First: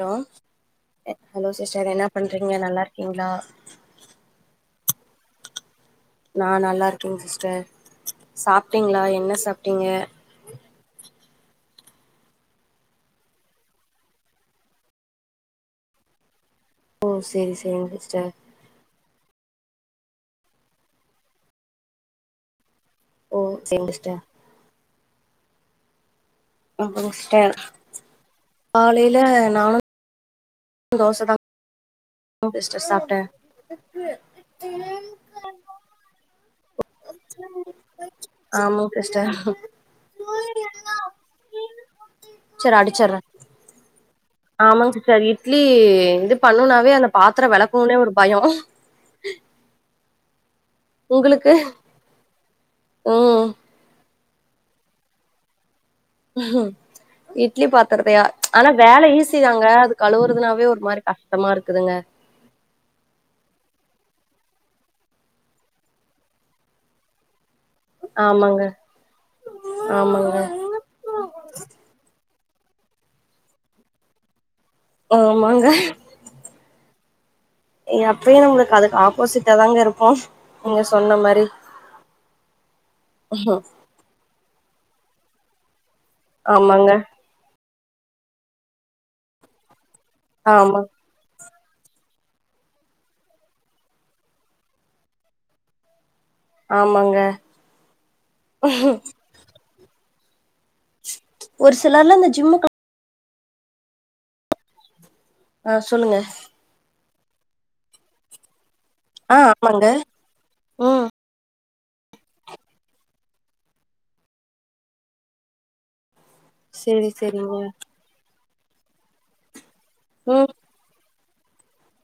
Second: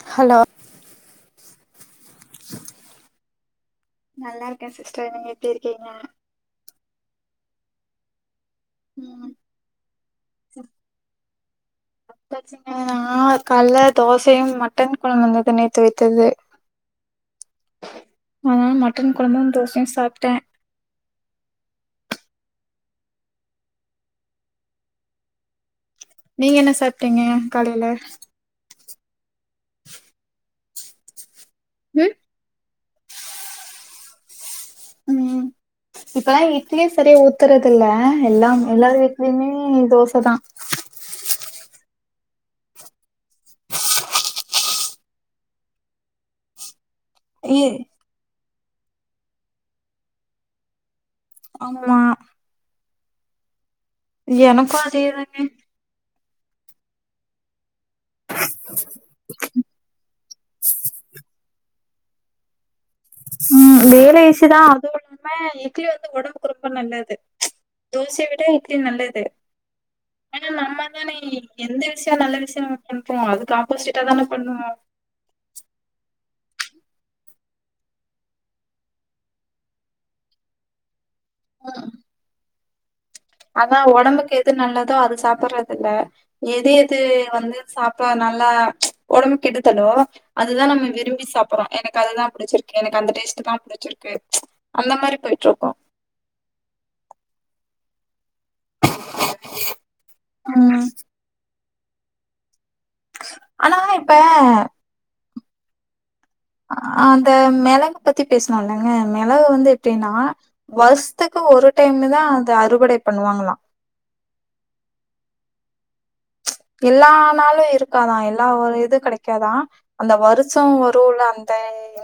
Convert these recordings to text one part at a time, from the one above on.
Hello hello sister என்ன பண்றீங்க நல்லா இருக்கீங்களா நல்லாருக்கேன் சிஸ்டர் நீங்க எப்டி இருக்கீங்க நான் நல்லருக்கேங்க சிஸ்டர் சாப்ட்டீங்களா ம் என்ன சாப்ட்டீங்க [inaudible] நான் கால்ல தோசையு மட்டன் கொழம்பு கொஞ்சோ நைத்து வைச்சது ஓ சேரி சேரி சிஸ்டர் அதனால மட்டன் கொழம்பு தோசையு சாப்ட்டே ஓ சேரி சிஸ்டர் நீங்க என்ன அப்றோ சாப்ட்டீங்க சிஸ்டர் காலைல காலையில நானு தோச தா ம் [unintelligible] சிஸ்டர் சாப்டே ம் இப்பல்லா இட்லியே சரிய ஊத்துறது இல்ல எல்லா ஆமாங்க எல்லாரு சிஸ்டர் வீட்லயுமே தோச தா [unintelligible] சேரி அடிச்சர்ர ஆமாங் சிஸ்டர் இட்லி இது பண்ணுனாவே அந்த பாத்ரோ ஏ விலக்குனே ஒரு பயோ உங்களுக்கு ஆமா ம் எனக்கு அதேதாங்க இட்லி பத் தருவியா ஆனா வேல ஈசிதாங்க அது கழுவுறதுனாவே ஒரு மாரி கஷ்டமா இருக்குதுங்க ம் வேல ஈசிதா அதுவு இல்லாம இட்லி வந்து உடம்புக்கு ரொம்ப நல்லது தோசைய விட ஆமாங்க இட்லி நல்லது ஆமாங்க ஆனா நம்ம தானே எந்த விஷயோ நல்ல விஷயோ பண்ணுவோ அதுக்கு ஆப்போசிட்டா தானே பண்ணுவோ ஆமாங்க எப்பயு நம்மளுக்கு அதுக்கு ஆப்போசிட்டா தாங்க இருப்போ நீங்க சொன்ன மாரி அதா உடம்புக்கு எது நல்லதோ அது சாப்றதுல்ல எது ஆமாங்க எது வந்து சாப்போ நல்லா ஸ் உடம்பு கெடுத்தலோ அதுதா ஆமா நம்ம விரும்பி சாப் பறோ எனக்கு அதுதா புடிச்சிருக்கு எனக்கு அந்த டேஸ்ட் தா புடிச்சிருக்கு அந்த மாரி போயிட்டு இருக்கோ ஆமாங்க ம் ஒரு சிலர்லா இந்த ஜிம்முக்கெ ஆனா இப்ப ஆ சொல்லுங்க அ அந்த மெளகு பத்தி பேசுனோல்லங்க ஆ மெளகு வந்து ஆமாங்க எப்டினா ம் வருசதுக்கு ஒரு டைமு தா அது அறுவடை பண்ணுவாங்ளா சேரி எல்லா சேரிங்க நாளு இருக்காதா எல்லா ஒரு இது கடைக்காதா அந்த ம் வருஷோ ஒரு ல அந் இந்த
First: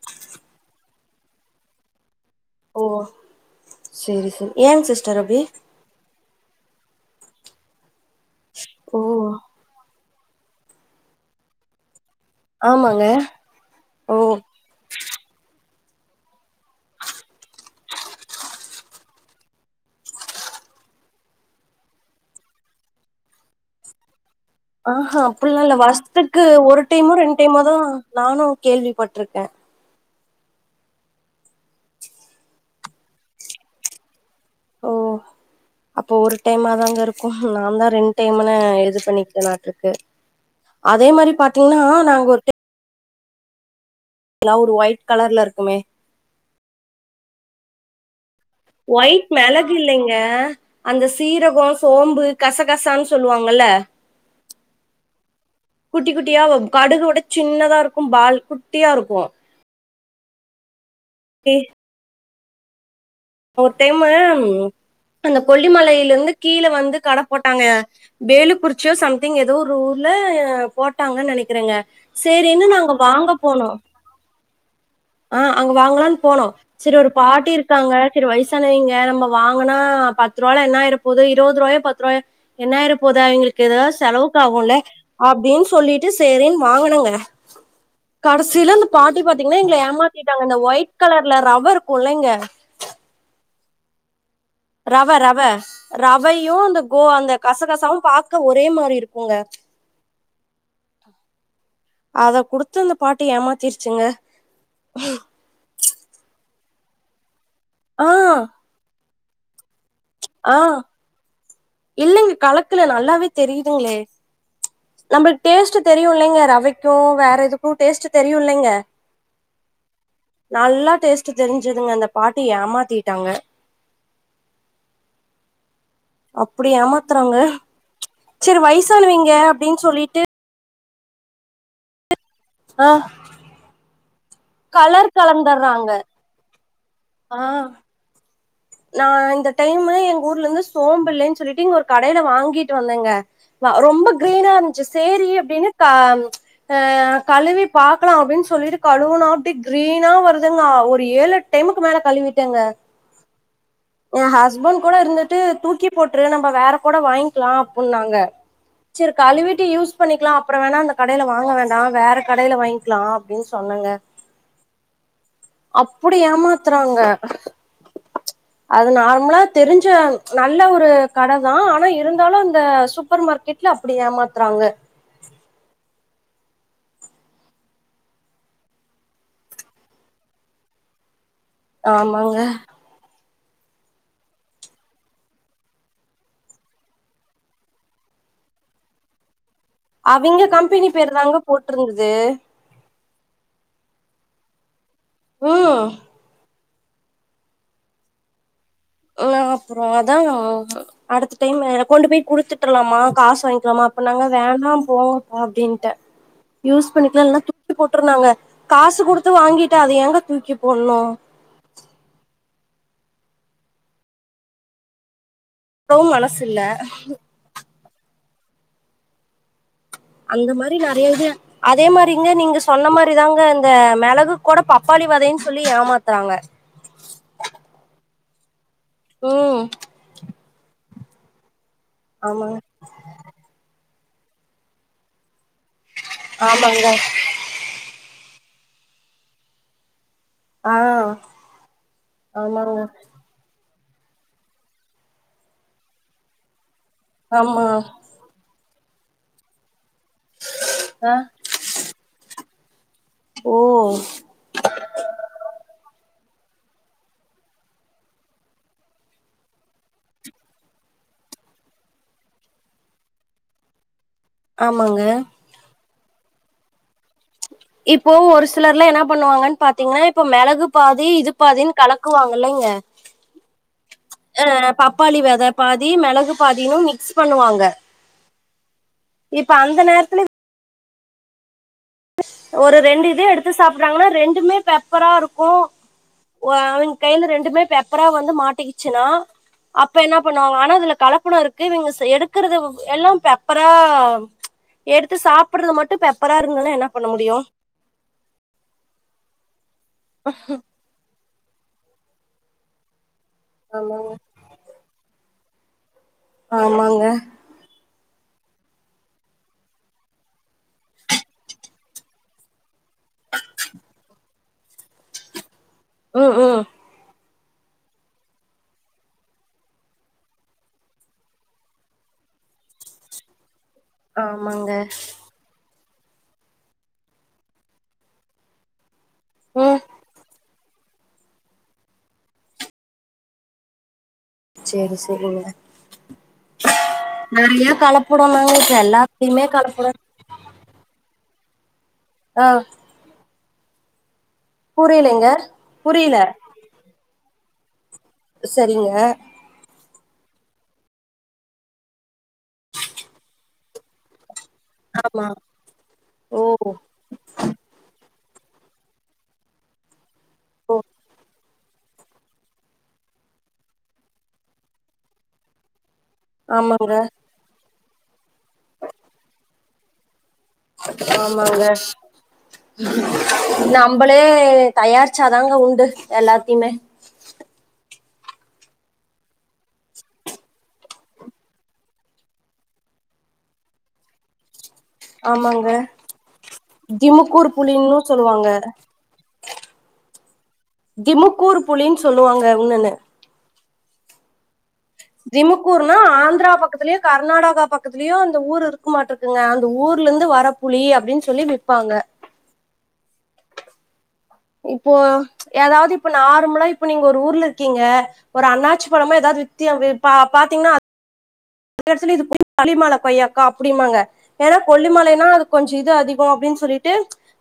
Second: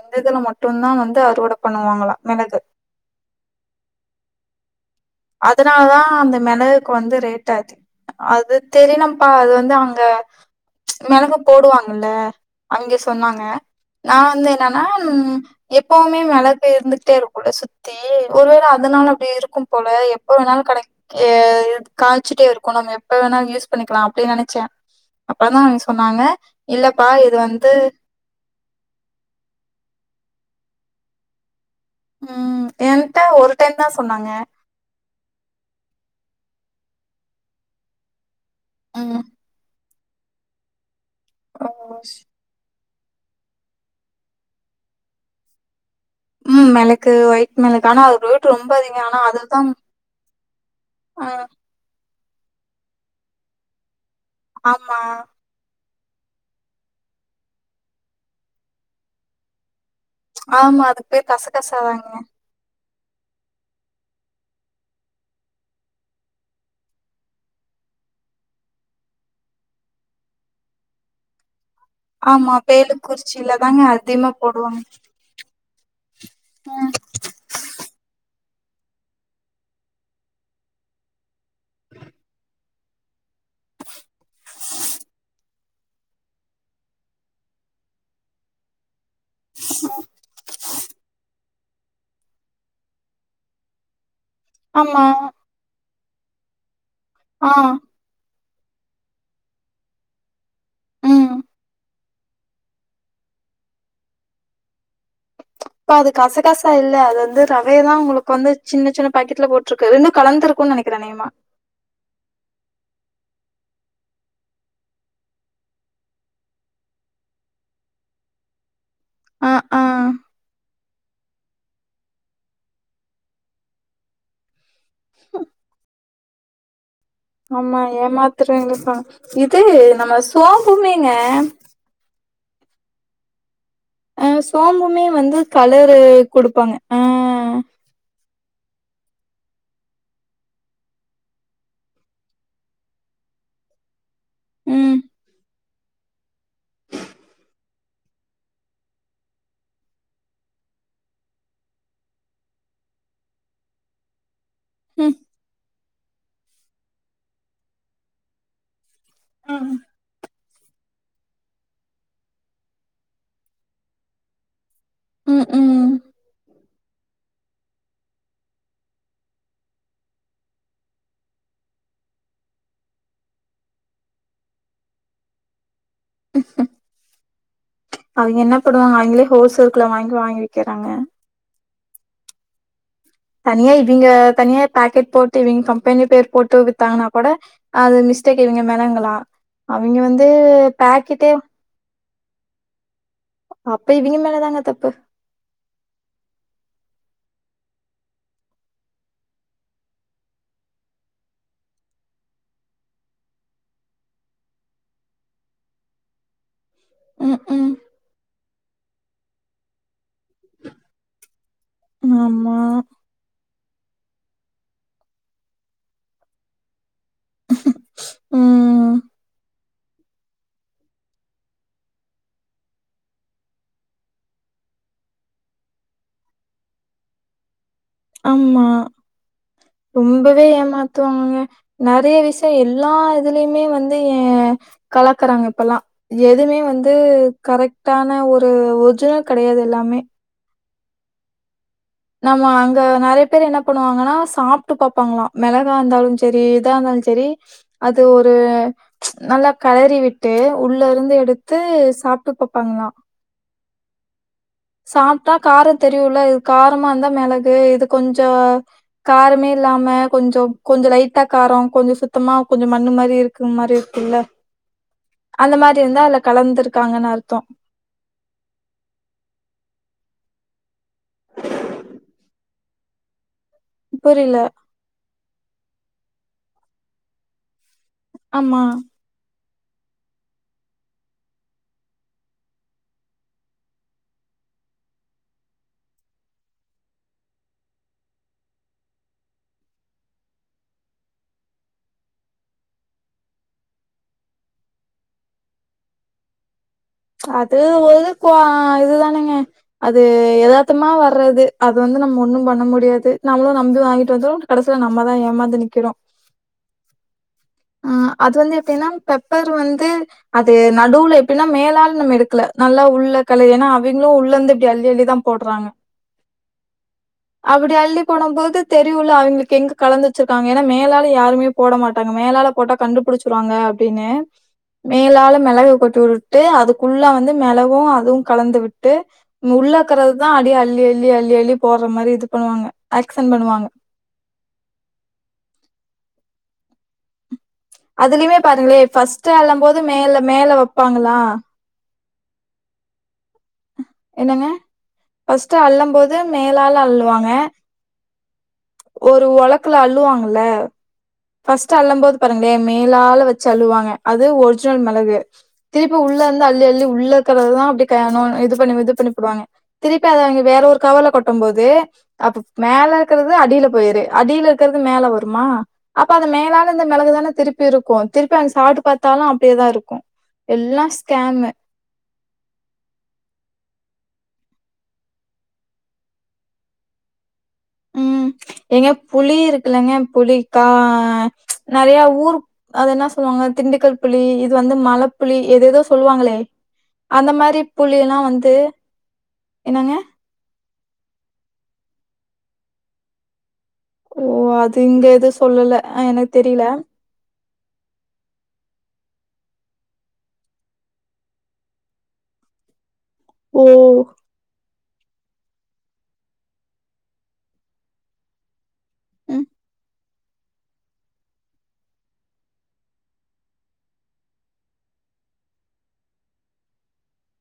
எங்க இதுல மட்டு தா வந்து அறுவட பண்ணுவாங்களா மெளகு ஓ சேரி சேர் ஏ சிஸ்டர் அப்டி அதனால தா அந்த மெளக் குவந்து ரேட் அதிகோ அது ஓ தெரிலம்ப்பா அது வந்து அங்க மெளகு போடு வாங்கல்ல அங்கே ஆமாங்க சொன்னாங்க ஓ நா வந்து என் னானா ம் எப்பவுமே மெளகு இருந்துகிட்டே இருக்குல சுத் தி ஒரு வேள அதனால அப்டி இருக்கும் போல எப்ப வேணாலு கடைக் ஏ ட் காச்சிடே இருக்கு நம்ம எப்ப வேணாலு யூஸ் பண்ணிக்கலா அப்டி நெனச்ச அ ஆ அப்புல்லா இல்ல வருஸ்த்துக்கு ஒரு இல்லப்பா டைமோ இது ரெண்டு டைமோ வந்து தா நானு கேள்விப்பட்ருக்க ம் என்ட ஒரு டைம் தா சொன்னாங்க ஓ அப்ப ஒரு டைமா தாங்க இருக்கும் நா தா ரெண் டேமன இது ம் பண்ணிகிட்னாருக்கு அதே மாறி ஓ பாத்தீங்னா ஸ் நாங்க ஒரு டே கிளவ்டு ஒயிட் கலர்ல இருக்குமே ம் மெளக்கு ஒயிட் மெளக் ஆனா ரேட் ரொம்ப அதிக ஆனா ஒயிட் அதுதான் மெளகு இல்லங்க அந்த அ சீரகோம் சோம்பு கசகசான்னு சொல்லுவாங்கல ஆமா குட்டி குட்டியா வப் கடுகு வுட சின்னதா இருக்கும் பால் குட்டியா இருக்கும் ஆமா அதுக்கு பேர் ஏய், கசகசா தாங்க ஒரு டைமு அந்த கொல்லிமலைல இருந்து கீழே வந்து கட போட்டாங்க பேலுக்குறிச்சியோ சம்திங் ஏதோ ஒரு ஊர்ல போட்டாங்கன் நெனைக்கிறங்க ஆமா பேலுக்குறிச்சில தாங்க அதிகமா போடுவாங்க ஆ அங்க வாங்கலான்னு போனோ ம் செரி ஒரு பாட்டி இருக்காங்க செரி வயசானவிங்க நம்ம வாங்கனா பத்து ரூவால என்னா ஆய்ர போது இருவது ரூவாயோ பத்து ரூவாயோ என்னாயிற போதா அவிங்ளுக்கு ஏதா செலவுக்கு ஆகுல அப்டின் சொல்லிட்டு செரின் வாங்குனங்க கடசில அந் பாட்டி பாத்தீங்கன்னா எங்கள ஏமாத்திட்டாங்கங்க இந்த ஒயிட் கலர்ல ரவ இருக்கும்லங்க ஆமா. ரவ ரவ ரவையும் அந்த கோ அந்த ஆ கசகசாவும் பாக்க ஒரே மாறி இருக்குங்க ம் அத குடுத்து அந்த பாட்டி ஏமாத்திருச்சுங்க இப்ப அது கசகசா இல்ல அது வந்து ரவய தா ஆ உங்ளுக்கு வந்து சின்ன சின்ன பாக்கெட்ல போட் டுருக்கு ரெண்டும் கலந்திருக்கும் நெனைக்கறேன் அனேகமா இல்லங் கலக்கல நல்லாவே தெரியுதுங்ளே நம்பளுக் டேஸ்டு தெரியு இல்லங்க ரவைக்கும் வேற எதுக்கும் டேஸ்ட் தெரியு இல்லங்க ஆ ஆ நல்லா டேஸ்ட் தெரிஞ்சுதுங்க அந்த பாட்டி ஏமாத்திடாங்க [inaudible] அப்டி ஏமாத்றாங்க ஆமா ஏமாத்துறங்கதான் இது அப்டின்னு நம்ம சொல்லிட்டு சோம்புமேங்க ஆ ஆ சோம்புமே வந்து கலந்துடுறாங்க கலரு குடுப்பாங்க ஆ நா இந்த டைமு எங்க ஊர்ல இருந்து சோம்பில்லேன் சொல்லிட்டு இங்க ஒரு கடயில வாங்கிட்டு வந்தங்க வா ரொம்ப கிரீனா இருந்திச்சி ம் சேரி அப்டின்னு கா அ கழுவி பாக்லான் அப்டின்னு சொல்லிட்டு கழுவுனா அப்டி கிரீனா வருதுங்க ஒரு ஏழ் எட் டைமுக்கு மேல கழுவிடேங்க என் ஹஸ்பண்ட் கூட ம் இருந்துட்டு தூக்கி போட்டுரு நம்ம வேற கூட வாங்கிக்கலாம் அப்புடின்னாங்க செர் கழிவிட்டு யூஸ் பண்ணிக்கலாம் அப்புறம் வேணாம் அந்த கடையில வாங்க வேண்டாம் வேற கடையில வாங்கிக்கலாம் அப்படின்னு சொன்னங்க ம் ம் அப்டி ஏமாத்துறாங்க அது நார்மலா தெரிஞ்ச நல்ல ஒரு கட தான் ஆனா இருந்தாலும் இந்த சூப்பர் மார்க்கெட் ல்ல அப்படி ஏமாத்துறாங்க [unintelligible] அவிங்க என்ன பண்ணுவாங்க அவிங்களே ஹோல்சேல்குள்ள வாங்கி வாங்கி விக்கறாங்க ஆமாங்க தனியா இவிங்க தனியா பேக்கெட் போட்டு இவிங்க கம்பெனி பேர் போட்டு வித்தாங்கன்னா கூட அது மிஸ்டேக் இவிங்க மேலங்களா அவிங்க வந்து கம்பெனி பேரு பேக்கெட்டே [unintelligible] அப்ப இவிங்க மேலதாங்க தப்பு ஊ இல்ல அப்றோ அதா அடுத்த டைமு கொண்டு போய் குடுத்துட்ரலாமா காசு வாங்கிலாமா அப்ப நாங்க வேண்டா போ போ அப்டின்ட்டே யூஸ் பண்ணிக்கலா ம் இல்லனா ம் தூக்கி போட்ருலாங்க காசு குடுத்து வாங்கிட்டு அத ஏங்க தூக்கி போணு ஆமா அப்பவு மனசு இல்ல ம் அந்த மாரி நெறையா இது அதே மாரி இங்க நீங்க சொன்ன மாரிதாங்க இந்த மெளகு குட பப்பாளி வெதைன் சொல்லி ஏமாத்றாங்க அம்மா ம் ரொம்பவே ஏமாத்துவாங்கக நெறைய ஆமாங்க விஷய எல் லா இதுலயுமே வந்து ஏ கலக்குறாங்க இப்பெல்லா எதுமே ஆமாங்க வந்து கரெட்டான ஒரு ஒரிஜினல் கெடையாது எல்லாமே ஆ நம்ம அங்க ஆமாங்க நெறைய பேரு என்ன பண்ணுவாங்கனா சாப்ட்டு பாப்பாங்களா மெளகா இருந்தாலு செரி இதா இருந்தாலு செ செரி ஆமா அது ஒரு நல்லா களறி விட்டு உள்ள ஆ இருந்து எடுத் து சாப்ட்டு பாப்பாங்களா ஓ சாப்ட்டா கார தெரியுல இது காரமா இருந்தா மெளகு இது கொஞ்சோ காரமே இல்லாம கொஞ்சம் கொஞ்ச லைட்டா காரம் கொஞ்ச சுத்தமா கொஞ்ச மண்ணு மாரி இரு க்க மாறி இருக்குல்ல ஆமாங்க அந்த மாரி இருந்தா அதுல கலந்திருக்காங்கனு அர்த்தோ இப்போ ஒரு சிலர்லா என்னா பண்ணுவாங்கன் பாத்தீங்கன்னா இப்ப மெளகு பாதி இது பாதினு கலக்குவாங்க இல்லைங்க புரில அ பப்பாளி வெத பாதி மெளகு பாதின்னு மிக்ஸ் பண்ணுவாங்க ஆமா இப்ப அந்த நேரத்துல ஒரு ரெண்டு இது எடுத்து சாப்பட்றாங்கனா ரெண்டுமே பெப்பரா இருக்கு ஒ அவங்க கைல ரெண்டுமே பெப்பரா வந்து மாட்டிகிச்சுனா அப்ப என்ன பண்ணுவாங்க ஆனா அதுல கலப்பட இருக்கு இவங்க சே எடுக்றது எல்லா பெப்பரா எடுத்து சாப்பட்றது மட்டு பெப்பரா இருங்ளே ஏனா அது ஒரு கோ இதுதானேங்க அது எதாத்தமா வர்றது அது வந்து நம்ம ஒண்ணு பண்ண முடியாது நம்ளு நம்பி ஆமாங்க வாங்கிட்டு வந்து கடைசில நம்மதா ஏமாந்து நிக்கிறோ ஆமாங்க ஆ அது வந்து எப்பின்னா பெப்பர் வந்து அது நடுவுல எப்பின்னா மேலால நம்ம எடுக்ல நல்லா உள்ள களை ஏனா அவிங்களு உள்ள இருந்து இப்டி அள்ளி அள்ளிதா போட்றாங்க ஓ ஓ அப்டி அள்ளி போடும் போது தெரியுல அவிங்களுக்கு எங்க கலந்து வச்சிருக்காங்க ஏனா மேலால யாருமே போட மாட்டாங்க மேலால போட்டா கண்டுபுடிச்சிருவாங்க அப்டின்னு ஆமாங்க மேலால மெளகு கொட்டி விட்டுட்டு அதுக்குள்ளா வந்து மெளகு அதுவும் கலந்து விட்டு ம் உள்ளாக்குறிறதுதான் அடியே அள்ளி அள்ளி அள்ளி அள்ளி போடுற மாரி இது பண்ணுவாங்க ஆக்சன் பண்ணுவாங்க சேரி சேரிங்க நறைய அதுலயுமே பாருங்களேன் ஃபர்ஸ்ட் அல்ல மோது மேல மேல வெப்பாங்களா ஆ என்னங்க புரியலைங்க ஃபர்ஸ்ட் அள்ள புரியல போது மேலால அள்ளுவாங்க சரிங்க ஒரு ஒலக்குல அள்ளுவாங்கல ஃபர்ஸ்ட் அல்லும் மோது பாருங்களேன் மேலால வச்சு அள்ளுவாங்க அது ஒரிஜினல் மெளகு ஆமா திருப்பி உள்ள ஓ இருந்து அள்ளி அள்ளி உள்ள ருக்குறதான் அப்டி க இது பண்ணி இது பண்ணி போடுவாங்க திருப்பி அத அவிங்க வேற ஒரு கவர்ல கொட்டும்மோது அப்ப மேல இருக்கிறது அடியில போயிரு அடியில இருக்கிறது மேல வருமா அப்ப அந்த மேலால இந்த ஆமாங்க மிளகுதானே திருப்பி இருக்கும் திருப்பி அந்த சாப்ட்டு பாத்தாலும் அப்டியேதான் இருக்கும் எல்லாம் ஸ்கேமு நம்மபலே தயாரிச்சாதாங்க உண்டு எல்லாத்தையுமே ம் ஏங்க புளி இருக்குலங்க புளிக்கா நறைய ஊர் அது என்ன சொல்லுவாங்க திண்டுக்கல் புளி இது வந்து மலப் புளி ஆமாங்க எதேதோ சொல்லுவாங்களே அந்த திமுக்கூர் மாரி புளி புளின்னு எல்லாம் சொல்லுவாங்க வந்து என்னங்க திமுக்கூர் புளினு சொல்லுவாங்க உன்னோன்னு ஓ அது இங்க எது சொல்லல திமுக்கூர்னா எனக்கு ஆந்திரா தெரில பக்கத்துலயோ கர்நாடகா பக்கத்துலயும் அந்த ஊர் இருக்க மாட்டிருக்குங்க அந்த ஊர்ல இருந்து வர புளி அப்டின்னு சொல்லி விப்பாங்க ஓ இப்போ ஏதாவது இப்ப நார்மலா இப்ப நீங்க ஒரு ஊர்ல இருக்கீங்க ஒரு அண்ணாச்சி பழமோ ஏதாவது ம் வித்தியா பாத்தீங்கன்னா [unintelligible] கொய்யாக்கானு அப்படிமாங்க ஏன்னா கொல்லிமலைன்னா அது கொஞ்சம் இது அதிகம் அப்டின்னு சொல்லிட்டு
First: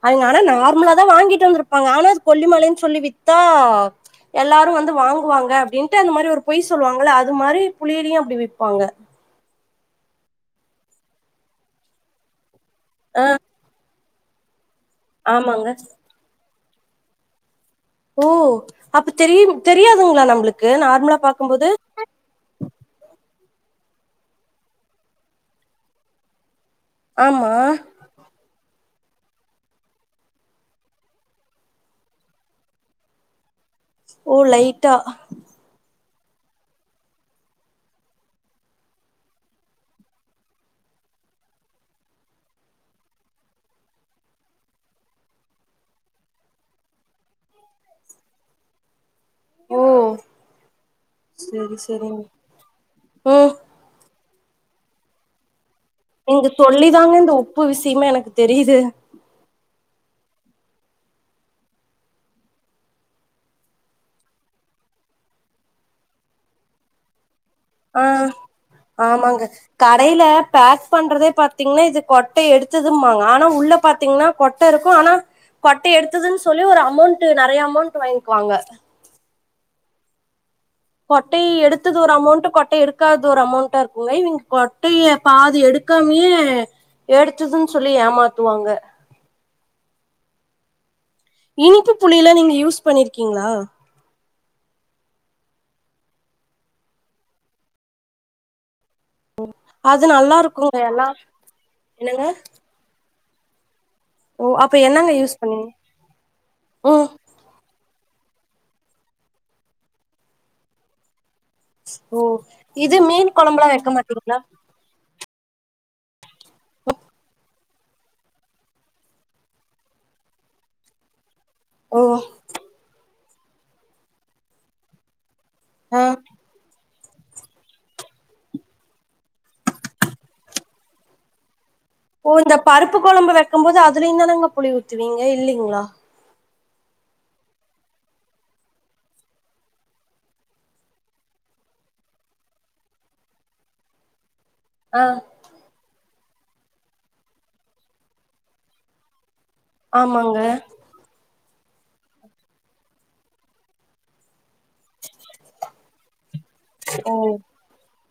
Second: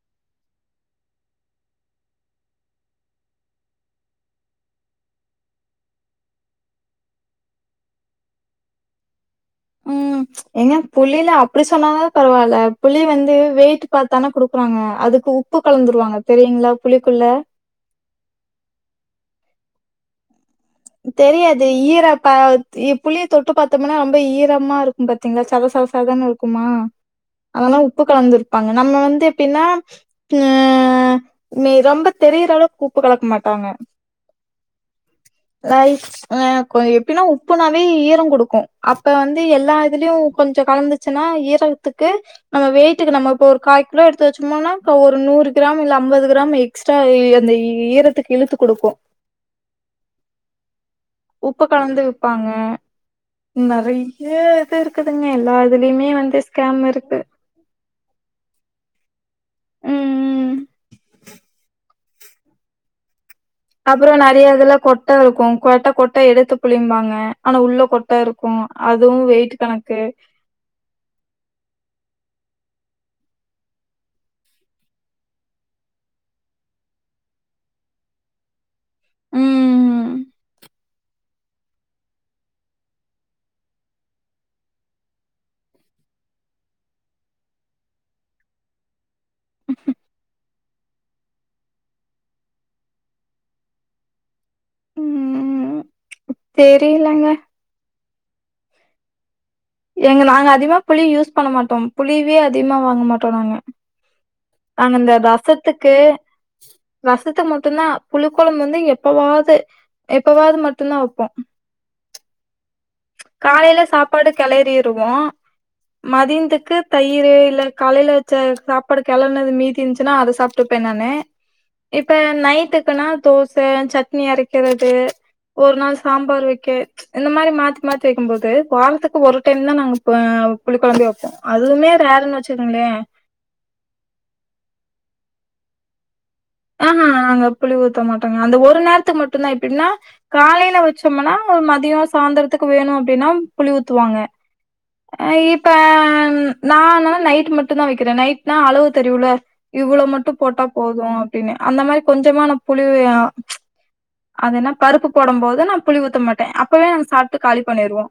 அதுங்க ஆனா நார்மலா தான் வாங்கிட்டு வந்திருப்பாங்க ஆனா அது கொல்லிமலைன்னு சொல்லி வித்தா எல்லாரு வந்து வாங்குவாங்க அப்டின்ட்டு அந்த மாரி ஒரு பொய் சொல்லுவாங்கள அது மாரி புளிலியும் அப்டி விப்பாங்க ம் ஏங்க புளில அப்டி சொன்னாவு பரவால்ல புளி வந்து வெயிட் பாத்தான குடுக்குறாங்க அதுக்கு உப்பு ஆமாங்க கலந்துருவாங்க தெரியுங்களா புளிக்குள்ள ஓ அப்ப தெரிய தெரியாதுங்களா நம்மளுக்கு நார்மலா தெரியாது பாக்கும்போது ஈர புளிய தொட்டு பாத்தோமுனா ரொம்ப ஈரமா இருக்கும் பார்த்தீங்களா சத சத சதனு இருக்குமா ஆமா அதெல்லாம் உப்பு கலந்துருப்பாங்க நம்ம வந்து எப்டின்னா அ ரொம்ப தெரியிற அளவுக்கு உப்பு கலக்க மாட்டாங்க ஓ லைட்டா லைட் ஹ கொஞ்ஜோ எப்டினா உப்புனாவே ஈரோம் கொடுக்கும் அப்ப வந்து எல்லா இதுலயும் கொஞ்ஜோம் கலந்துச் ச்சுன்னா ஈரத்துக்கு நம்ம வெயிட்க்கு நம்மப்ப ஒரு காய் கிலோ எடுத்து வச்சோம்னா அப்றோம் ஒரு நூறு கிராம் இல்ல ஐம்பது கிராம் எக் எக்ஸ்ட்ரா அந்த ஈரத்துக்கு இழுத்து கொடுக்கும் ஓ உப்பு சரி கலந்து சரிங்க விப்பாங்க ம் நறைய இது இருக்குதுங்க எல்லா அதுலயுமே வந்து நீங்க ஸ்கேம் சொல்லிதாங்க இருக்கு இந்த உப்பு விஷயமே எனக்கு தெரியுது ம் ம் அப்றோ நறைய இதுல கொட்ட இருக்கு கொட்ட கொட்ட எடுத்து புளிம்பாங்க ஆனா உள்ள ஆ கொட்ட இருக்கு அதுவு ஆமாங்க வெயிட் கணக்கு கடையில பேக் பண்றதே பாத்தீங்ன்னா இது கொட்ட எடுத்ததும்மாங்க ஆனா உள்ள பாத்தீங்ன்னா கொட்ட இருக்கு ஆனா கொட்ட எடுத்ததுனு சொல்லி ஒரு அமௌண்ட்டு நெறைய அமௌண்ட் வாங்கிவாங்க ம் ம் ம் கொட்டை எடுத்தது ஒரு அமௌண்ட் கொட்டை எடுக்காதது ஒரு அமௌண்டா இருக்குல இவுங்க கொட்டய பாதி எடுத் காமியே எடுத்ததுன்னு சொல்லி ஏமாத்துவாங்க இனிப்பு புளில நீங்க யூஸ் பண்ணிர்க்கீங்ளா ம்‌ ம் தெரிலங்க ஓ எங்க நாங்க அதிகமா புளி யூஸ் பண்ண மாட்டோ என்னங்க புளியவே அதிகமா வாங்க மாட்டோ நாங்க ஓ அப்ப நாங்க இந்த என்னங்க யூஸ் பண்ணீங்க ரசத்துக்கு ம் ரசத்துக்கு மட்டுதா புளி கொழம்பு வந்து எப்பவாது எப்பவாது மட்டுதா வப்போ ஓ இது மீன் கொழம்புலா காலைல வெக்க சாப்பாடு மாட்டீங்ளா கெளறிவோ மதியந்துக்கு தயிரு இல்ல காலைல வச் ச சாப்பாடு கெளர்னது மீதி இச்சுன்னா அத சாப்ட்டுப்பே நானு ஓ இப்ப நைட்டுக்குன்னா தோச சட்னி அரக்கிறது ஒரு நாள் ஆ சாம்பார் வைக்க இந்த மாரி மா மாத்தி வைக்கு போது வாரத்துக்கு ஒரு டைம் தா நாங்க அ புளி கொழம்பே வைப்போ அதுவுமே ஓ ரேருன்னு இந்த வச்சுக்கோங்களே பருப்பு கொழம்பு வைக்கு போது அதுலயு தானங்க புளி ஊத்துவீங்க இல்லிங்ளா அ அ நாங்க புளி ஊத்த மாட்டோங்க அந்த ஒரு நேரத்துக்கு மட்டுதா எப்டின்னா காலைல வச்சம்னா ஒரு மதியோ சாந்தரத்துக்கு வேணு அப்டின்னா புளி ஊத்துவாங்க ஆ ந இப்ப நானா நைட் மட்டு தா வக்கிற நைட்னா அளவு தெரியுல இவ்ளோ மட்டு ஆமாங்க போட்டா போது அப்டினு அந்த மாரி கொஞ்சமா தா புளி ஆ அதேனா பருப்பு போடு போது நா புளி ஊத்த மாட்ட அப்பவே நாங் ஓ சாப்ட்டு காலி பண்ணிறுவோ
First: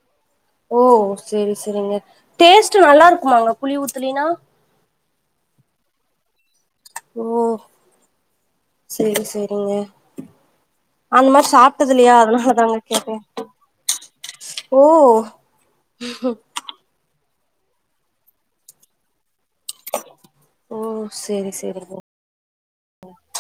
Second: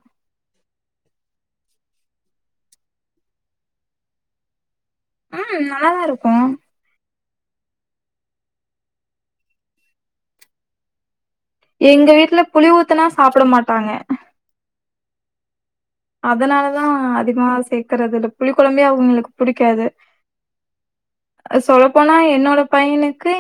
ஓ செரி செரிங்க டேஸ்ட்டு நல்லா இருக்குமாங்க புளி ஊத்துலினா ம் நல்லாதா இருக்கு ஓ செரி செரிங்க அந்த மாரி எங்க சாப்ட்டதில்லயா வீட்ல புளி அதனாலதாங் ஊத்துனா கேட்டே சாப்ட மாட்டாங்க ஓ அதனாலதா அதிகமா சேக்கறதில்ல புளி கொழம்பே அவுங்களுக்கு புடிக்காது ஓ சேரி சேரிங்க சொல்லப்போனா என்னோட பையனுக்கு